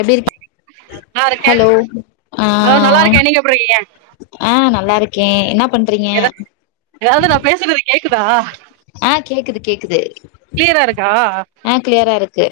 எப்டிருக்கே நல்லாருக்கே ஆ அலோ நல்லாருக்கே நீங்க எப்டி ருக்கீங்க ஆ நல்லாருக்கே என்னா பண்றீங்க யாரது நா பேசுறது கேக்குதா ஆ கேக்குது கேக்குது க்ளியரா இருக்கா ஆ க்ளியராருக்கு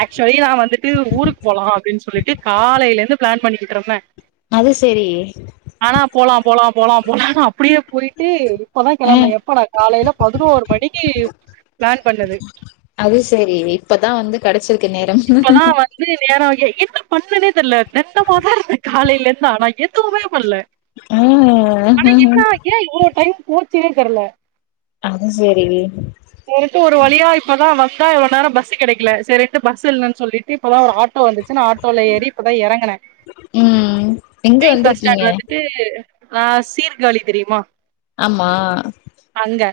ஆக்சுவலி நா வந்துட்டு ஊருக் போலா அப்டின் சொல்லிட்டு காலேலந்து பிளான் பண்ணிக்கிட்ருந்தே அது செரி ஆனா போலா போலா போலா போலான் அப்டியே போய்ட்டு இப்போதா ஆ கெளம்னே எப்படா காலேல பதினோர் மணிக்கு ப்ளான் பண்ணது அது செரி இப்பதா வந்து கெடச்சிருக்கு நேரம் இப்பதா வந்து நேரோ ஏய் என்ன பண்ணனே தெரியல தென்டமா தா இருந்தே காலேலருந்து ஆனா எ துமே பண்ணல ஆ ஆனா என்ன ஏ இவ்ளோ டைம் போச்சுனே தெர்ல அது செரி சேரின்ட்டு ஒரு வழியா இப்பதா வந்தா இவ்ளோ நேரோ பஸ்சு கெடைக்கல செரின்டு பஸ்சு இல்லனு சொல்லி ட்டு இப்பதா ஒரு ஆட்டோ வந்துச்சுன் ஆட்டோல ஏறி இப்பதா எறங்குனே ம் எங்க மெயின் பஸ் வந்திருக்கீங்க ஸ்டாண்ட் வந்துட்டு நா சீர்காழி தெரியுமா ஆமா அங்க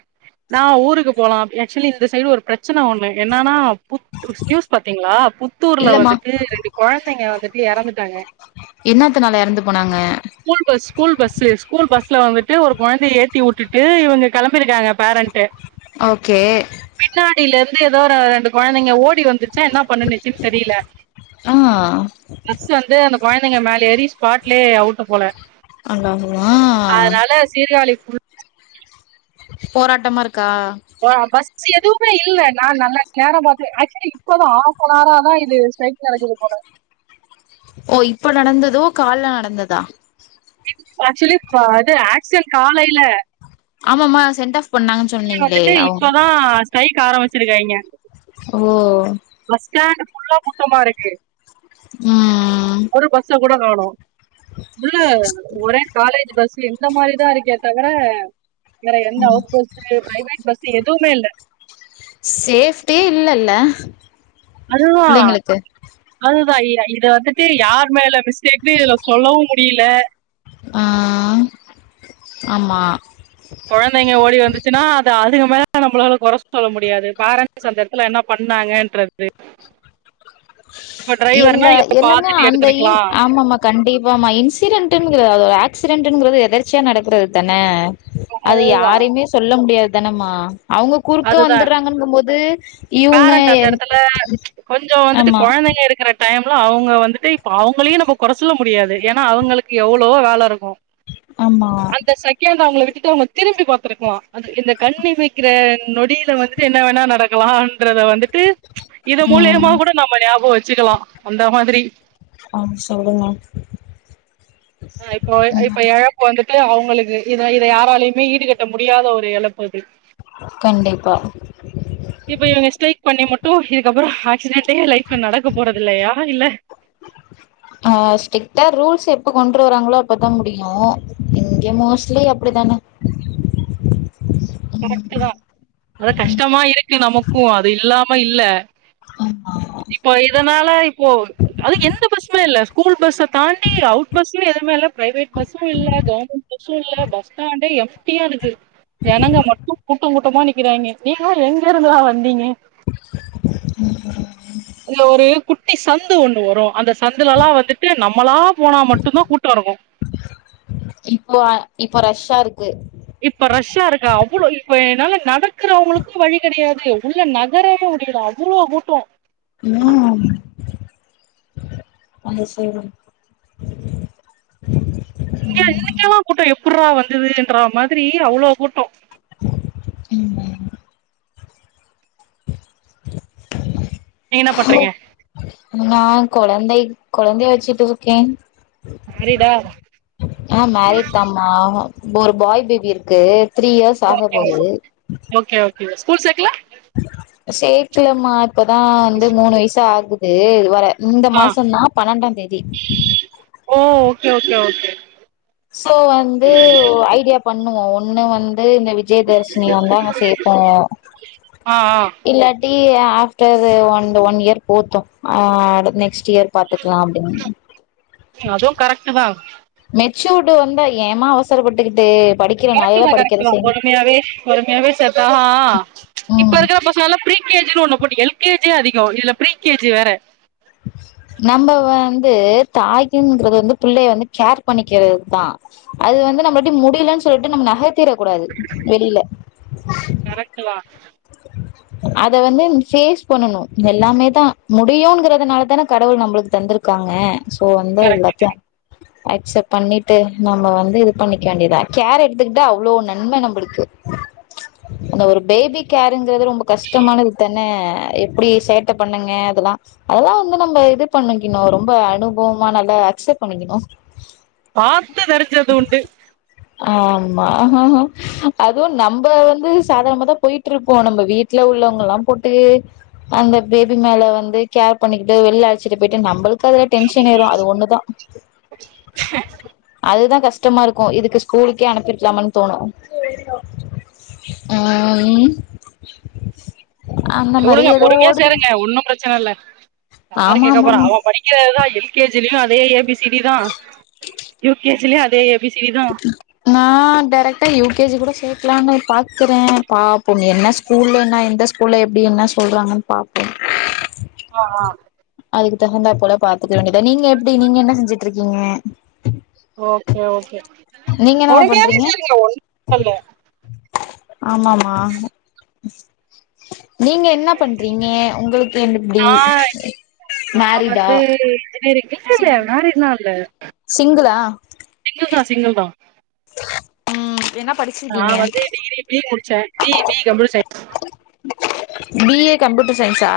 நா ஊருக்கு போலா ஆக்சுவலி இந்த சைடு ஒரு பிரெச்சன ஒண்ணு என்னன்னா புத்துஸ் நியூஸ் பாத்தீங்களா புத் புத்தூர்ல இல்லமா வந்துட்டு ரெண்டு கொழந்தைங்க வந்துட்டு எறந்துட்டாங்க என்னாத்துனால எறந்து போனாங்க school bus school bus school பஸ்ல வந்துட்டு ஒரு கொழந்தைய ஏத்தி வுட்டுட்டு இவுங்க கெளம்பிருக்காங்க பேரண்ட்டு ஓகே பின்னாடிலருந்து வந்து ஏதோ ரெண்டு கொழந்தைங்க ஓடி வந் துச்சா என்னா பண்ணுனுச்சுன் தெரில ஆ பஸ்ஸு வந்து அந்த கொழந்தைங்க மேலேறி ஸ்பாட்லே அவுட்டு போல அல்லாஹ்வா ஆ அதுனால சீர்காழி புல் போராட்டமா இருக்கா ஆ பஸ் எதுமே இல்ல நா நல்லா நேர பாத்தே ஆக்சுலி இப்பதா ஆஃப்னாரா தா இது ஸட்ரைக் நடக்குது போல ஓ இப்ப நடந்ததோ கால்ல நடந்ததா ஆக்சுலி இப்ப அது ஆக்சிடென்ட் காலைல ஆமாம்மா சென்ட் ஆஃப் பண்ணாங்கன்னு [unintelligible] சொன்னீங்களே வந்துட்டு அவங் இப்பதா ஸ்டைக் ஆரம்பிச்சிருக்காய்ங்க ஓ பஸ் ஸ்டாண்டு் ஃபுல்லா கூட்டமா இருக்கு ம் ஒரு பஸ்ஸ கூட காணோ உள்ள ஒரே காலேஜ் பஸ் இந்த மாரிதா இருக்கே தவிர வேற எந்த ம் அவுட் போஸு ப்ரைவேட் பஸ் எதுவுமே இல்ல சேஃப்டியே இல்லல்ல அதுதா பிள்ளைங்களுக்கு அதுதா இ இது வந்துட்டு யார் மேல மிஸ்டேக்கு இதுல சொல்லவும் முடில ஆ ஆமா கொழந்தைங்க ஓடி வந்துச்சுன்னா அது அதுங்க மேல நம்பளால கொற சொல்ல முடியாது பேரண்ட்ஸ் அந்த நேரத்துல என்ன பண்ணாங்கன்றது இப்ப இல்ல டிரைவர்னா நீங்க எல்லாமே பாத்துட்டு அந்த இங் எடுத்திருக்கலா ஆமமாக் கண்டிப்பாம்மா இன்சிடென்டுங் ஆ ஒரு ஆக்சிடென்டுங்கறது எதர்ச்சியா நடக்குறது தான அது அதுதா யாரையுமே சொல்ல முடியாது தானம்மா அவுங்க குறுக்க அதுதா வந்துட்றாங்கங்கம்போது இவுங்க பேரண்ட் அந்த எடத்துல கொஞ்சோ வந்துட்டு ஆமா கொழந்தைங்க இருக்கிற டைம்ல அவுங்க வந்துட்டு இப்ப அவுங்களையு நம்ம கொற சொல்ல முடியாது ஏன்னா அவுங்களுக்கு எவ்வளவோ வேல இருக்கு ஆமா அந்த செகண்ட் அவுங்கள விட்டுட்டு அவுங்க திரும்பி பாத்துருக்கலா அந்த இந்த கண்ணிமக்கிற நொடியில வந்துட்டு என்ன வேணா நடக்கலான்றத வந்துட்டு இது ம் மூலியமா கூட நம்ம ஞாபகம் வச்சுக்கலா அந்த மாதிரி ஆ சொல்லுங்க ஆ இப்போ ம் இப்ப எழ ப்பு வந்துட்டு அவுங்களுக்கு இத இத யாராலயுமே ஈடுகட்ட முடியாத ஒரு எழப்பு இது கண்டிப்பா இப்ப இவுங்க ஸ்ட்ரைக் பண்ணி மட்டு இதுக்கப்புற ஆக்சிடென்டே லைஃப்ல நடக்க போறதில்லையா இல்ல ஆ ஸ்ட்ரிக்டா ரூல்ஸ எப்போ கொண்டு வராங்களோ அப்பதா முடியு இங்க மோஸ்ட்லி அப்டிதான ம் அத கஷ்டமா இருக்கு நமக்கும் அது இல்லாம இல்ல ஆமா இப்போ இதனால இப்போ அது எந்த பஸ்ஸுமே இல்ல ஸ்கூல் பஸ்ஸ தாண்டி அவுட் பஸ்ஸுமே எதுமே இல்ல ப்ரைவேட் பஸ்ஸு இல்ல கவர்மெண்ட் பஸ்ஸு இல்ல பஸ் ஸ்டாண்டே எம்ட்டியா இருக்கு ஜனங்க மட்டு கூட்ட கூட்டமா நிக்கிறாய்ங்க நீங்களு எங்கருந்துறா வந்தீங்க ம் இல்ல ஒரே குட் டி சந்து ஒண்ணு வரு அந்த சந்துலல்லா வந்துட்டு நம்மளா போனா மட்டுந்தா கூட்டோருக்கு இப்போ அ இப்போ ரஷ்ஷாருக்கு இப்ப ரஷ்ஷாருக்கா அவ்ளோ இப்ப என்னால நடக்கிறவுங்களுக்கு வழி கெடையாது உள்ள நகரவு முடில அவ்ளோ கூட்டோ ம் வந்து சேருங் டே ம் இன்னிக்கேவா கூட்டோ எப்பர்ரா வந்ததுன்ற மாதிரி அவ்ளோ கூட்டோ ஆமா நீங்க என்ன பண்றீங்க நா கொழந்தை கொழந்தைய வெச்சிட்டு இருக்கேன் மேரிடா அ மேரிட் தாம்மா ஒரு பாய் பேபி இருக்கு த்ரீ யேஸ் ஆகப் போது ஓகே ஓகே ஸ்கூல் சேக்கலா சேக்கலமா இப்பதா வந்து மூணு வய்சு ஆகுது வர இந்த ஆ மாசந்தா பனண்டாந்தேதி ஓ ஓகே ஓகே ஓகே சோ வந்து ஐடியா பண்ணுவோ ஒண்ணு வந்து இந்த வி ஜயதஷ்மி வந்தா சேப்போ ஆ ஆ இல்லாட்டி ஆஃப்டரு ஒன்டு ஒன்னியர் போத்து அ அடு நெக்ஸ் டியர் பாத்துக்லா அப்டின்னு ம் அதுவு கரெக்ட்டு தா மெச்சூர்டு வந்தா ஏமா அவசரப்பட்டுகிட்டு படி கரெக்ட்டுதா கரெக்ட்டுதா பொறுமையாவே பொறுமையாவே சேத்தா ஆ இப்ப ம் இருக்குற பச ங்ளெல்லா ப்ரீ கே ஜி னு ஒண்ணு போட்டு எல் கே ஜி யே அதிகோ இதுல ப்ரீ கே ஜி வேற நம்ம வந்து தாய்ங்கிறது வந்து புள்ளைய வந்து கேர் பண்ணிக்கிறது தா அது வந்து நம்மலாட்டி முடிலன் சொல்லிட்டு நம் நகத்தீர கூடாது வெளில கரெக்ட்டுதா அத வந்து ஃபேஸ் பண்ணணு எல்லாமேதா முடியுங்குறதுனால தான கடவுள் நம்ப்ளுக்கு தந்திருக் காங்க சோ வந்து கரெக்ட் எல்லாத்தியு அக்சப் பண்ணிட்டு நம்ப வந்து இது பண்ணிக்க வேண்டியுதா கேர் எடுத்துக்குட்ட அவ்ளோ நன்ம நம்பளுக்கு அந்த ஒரு பேபி கேருங்கிறது ரொம்ப கஷ்டமானதுதானே எப்டி சேட்ட பண்ணுங்க அதெல்லா அதெல்லா வந்து நம்ப இது பண்ணிக்கிணு ரொம்ப அனுபவமா நல்லா அக்செப் பண்ணிக்கிணு பாத்து நெரஞ்சது உண்டு ஆமா அதுவு நம்ப வந்து சாதார்ணமாதா போய் ட்ருப்போ நம்ப வீட்ல உள்ளவங்கல்லா போட்டு அந்த பேபி மேல வந்து கேர் பண்ணிக்கிட்டு வெளில அழச்சிட்டு போயிட்டு நம்பளுக் கதுல டென்ஷன் ஏரு அது ஒண்ணுதா அதுதா கஷ்டமா இருக்கே இதுக்கு ஸ்கூலுக்கே அனுப்பிறுக்லாமான் தோணு அ ம் அந்த செரி மாரி உடுங்க ஏதோ பொறுமியா ஓடுது சேருங்க ஒன்னு ப்ரெச்சன இல்ல யாரு ஆமா கேக்க ஆமா போரா ஆமா அவன் படி எல் கே ஜி லேயு அதே ஏ பி சி டி தா யு கே ஜி லேயு அதே ஏ பி சிடி தா நா டெரெக்ட்டா யூ கே ஜி கூட சேக்கலானு பாக்குறே பாப்போ என்ன சு ஸ்கூல்லன எந்த ஸ்கூல்ல எப்டி என்ன சொல்றாங்கன் பாப்போ ஆ ஆ அதுக்கு தகுந்தா போல பாத்துர்க்க வேண்டியதா நீங்க எப்டி நீங்க என்ன செஞ்சுட்டுருக்கீங்க ஓகே ஓகே நீங்க என்னமா பொறுமையாவே பண்றீங்க சேறுங்க ஒ [inaudible] இல்ல ஆமாமா நீங்க என்ன பண்றீங்க உங்களுக்கு என் எப்டி நா மெரிட்அ இன்ஜினேயரிங்க்கு மெரிஜ்லா ஆல சிங்குள்ளா சிங்குல் தா சிங்குல் தா உம் என்ன படிச் நான் வந்து டிகிரி பி முடிச்சேன் B B computer science BA computer சயின்ஸா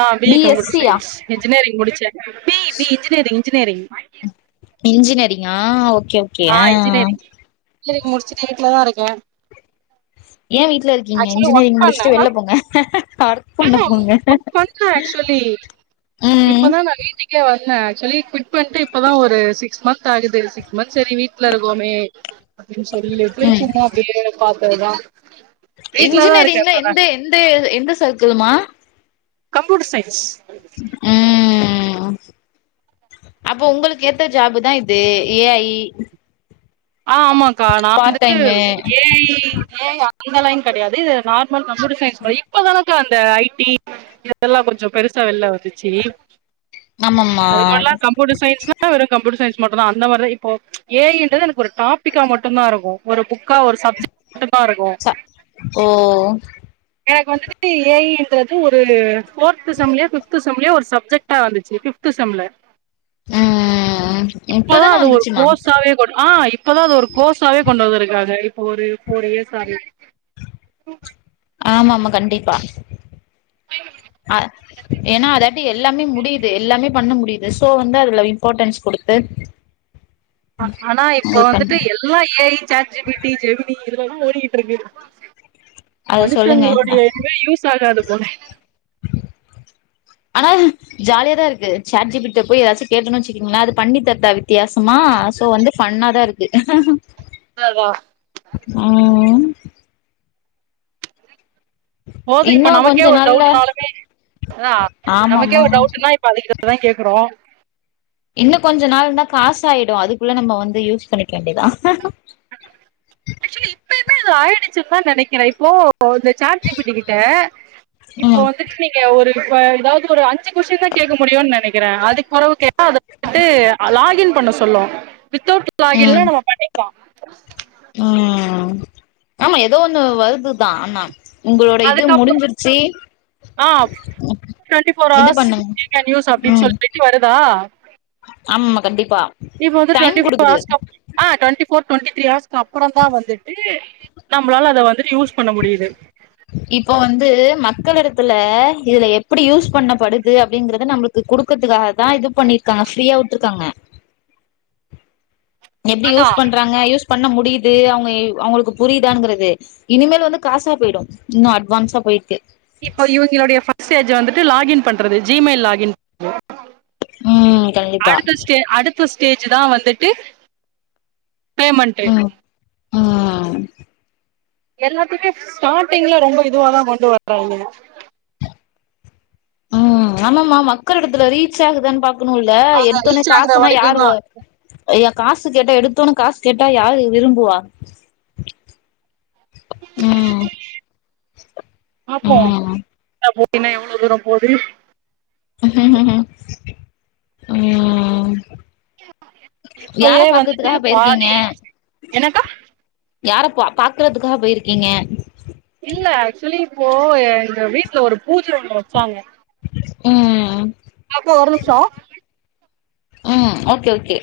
ஆ B E S computer C யா சயின்ஸ் இன்ஜினியரிங் முடிச்சே B E B E engineering engineering இன்ஜினேரிங்கா ஓகே ஆ இன்ஜினேயரிங் இன்ஜினேயரிங் முடிச்சுட்டு வீட்டுலதா இருக்க ஏ வீட்ல இருக்கீங்க இன்ஜினேயரிங் முடிச்சுட்டு வெள்ள போங்க ஒர்க் பண்ண போங்க கொஞ்ச ஆக்சுவலி ம் இப்பதா நா வீட்டு கே வந்த அக்சுவலி குவிட் பண்டு இப்பதா ஒரு சிக்ஸ் மன்த் ஆகுது சிக்ஸ் மன்த் செரி வீட்ல இருக்கோமே அப்டின்னு சொல்லிட்டு ம் சும்மா அப்டியே பாத்ததுதா இன்ஜினேயரிங்ல எந்த எந்த எந்த செர்க்களுமா கம்புயூட்டர் சைன்ஸ் ம் அப்போ உங்களுக்கு ஏத்த ஜாபு தா இது ஏ ஐ ஆ ஆமாக்கா நா வந்து part time A I, A I அந்த லைன் கெடையாது இது நார் நம்ப கம்பியூட்டர் சயின்ஸ் இப்பதனாக்கா அந்த ஐ டி இதெல்லா கொஞ்சோ பெருசா வெள்ல வந்துச்சு ஆமாம்மா அது முன்னாடில்லா கம்பியூட்டர் சயின்ஸ்னா வெறு கம்பியூட்டர் சயின்ஸ் மட்டுதா அந்த மாதிரிதா இப்ப ஏ ஐ டரது ஒரு டாபிக்கா மட்டு தா இருக்கூ ஒரு புக்கா ஒரு சப்ஜெக்ட் டுதா இருக்கூ ச ஓ எனக்கு வந்துவிட்டு ஏ ஐன்றது ஒரு ஃபோர்த் செம்லயோ ஃபிப்து செம்லயோ ஒரு சப்ஜெக்ட் டா வந்துச்சு பிப்து செம்ல உம் ம் ம் இப்பதா இப்பதானே அது ஒரு வந்துச்சுமா கோர்ஸாவே கொண் ஆ இப்போதா அது ஒரு கோர்ஸாவே கொண்டு வந்திருக்காங்க இப்போ ஒரு போஃபர் இயர்ஸவெ ஆமா ஆமா கண்டிப்பா அ ஏனா அத டி எல்லாமே முடியுது எல்லாமே பண்ண முடியுது சோ வந்து அதுல இம்பார்ட்டன்ஸ் கொடுத்து ஆனா இப்ப வந்துட்டு பண்ணு எல்லா ஏஐ, சாட்ஜிபிடி, ஜெினி இதுலதா ஓடிக்கிட்டுருக்கு அத சொல்லுங்க மனுஷங்களுடைய இதுவே யூஸ் ஆகாது போல ஹ ஆனா ஜாலிய தா இருக்கு சாட்ஜிபிடிட்ட போய் ஏதாச்சும் கேட்டணும வச்சுக்கோங்கலே அது பண்ணி தர்தா த்தியாசமா சோ வந்து ஃபண்ணாதான் இருக்கு ஆவ ம் போக இப்ப இன்னும் நமக்கே கொஞ்ச ஒரு நாள்ல டவுட்னாலுமே அதா நமக்கே ஆமாமா ஒரு டவுடன இப்ப அது கிட்ட தா கேக்குறோ இன்னு கொஞ்ச நாள்ந்தா காசு ஆயிடு அதுக்குள்ள நம்ம வந்து யூஸ் பண்ணிக்க வேண்டியதா ஆக்சுவலி இப்பயுமே அது ஆயிடுச்சுன் தா நெனைக்கிறே இப்போ இந்த சார்ட் ஜி பி டி கிட்ட இப்போ ம் வந்து நீங்க ஒரு வ எதாவ்து ஒரு அஞ்சு கொஸ்ஸீன் தா கேக்க முடியுன் நெனைக்கிறேன அதுக் உரவு கேட்டா அதைட்டு லாகின் பண்ண சொல்லு வித்தவுட் லாகின்ல ம் நம்ம பண்ணிக்கலா ம் ஆமா ஏதோ ஒண்ணு வருதுதா ஆண்ணா உங்களோட இது அதுக்கப்புறோ முடிஞ்சிருச்சி ஆ டொன்டீஃபோர் இது ஹவர்ஸ் பண்ணுங்க [unintelligible] ம் சொல்லிட்டு வருதா ஆமாமா கண்டிப்பா இப்போ வந்து டைம் டொண்டிஃபோர் குடுக்குது ஹவர்ஸ் [unintelligible] ஆ டு்வெண்டி ஃபோர் டுவெண்டி த்ரீ ஹார்ஸ்கு அப்பொறந் தா வந்துட்டு நம்மளால அதை வந்துட் யூஸ் பண்ண முடியுது இப்போ வந்து மக்கள் எடத்துல இதுல எப்பிடி யூஸ் பண்ணப்படுது அப்டிங்கறத நம்மளுக்கு இது குடுக்கறதுக்காக தா இது பண்ணியிருக்காங்க ஃப்ரீயா வுட்ருக்காங்க எப்டி அதா யூஸ் பண்றாங்க யூஸ் பண்ண முடியுது அவுங்க அவுங்களுக்கு புரியுதான்ங்கிறது இனிமேல வந்து காசா போயிடு இன்னு அட்வான்ஸா போயிருக்கு இப்போ இவுங்களுடைய ஃபஸ்டேஜ் வந்துட்டு லாகின் பண்றது ஜிமெயில் லாகின் பண்றது ம்ம் கண்டிப்பா செ அடுத்த ஸ்டேஜ் தா வந்துட்டு பேமெண்ட்டு ம் ம் எல்லாத்துமே ஸ்டார்ட்டிங்ல ரொம்ப இதுவா தான் கொண்டு வர்றாங்ய ம் ஆமாமமா மக்கள் இடத்துல ரீச் ஆகுதான்னு பாக்கணுல்ல எடுத்தொனே ரீச் ஆகுற காசுன்னா வரைக்கு யார் தா வரு அய்யா காசு கேட்டா எடுத்தோன்ன காசு கேட்டா யாரு விரும்புவா ம் பாப்போ ம் னா போட்டினா எவ்ளோ தூரம் போது ம் யார இப்பயே வந்துட்டு பாக்கறதுக்காக போயிருக்கீங்க பாதி என்னக்கா யார பாக் பாக்குறதுக்காக போயிருக்கீங்க இல்ல ஆக்சுவலி இப்போ எங்க வீட்ல ஒரு பூஜ ஒண்ணு வச்சாங்க ம் பாப்பு ஒரு நிம்ஷொ ம் ஓகே ஓகே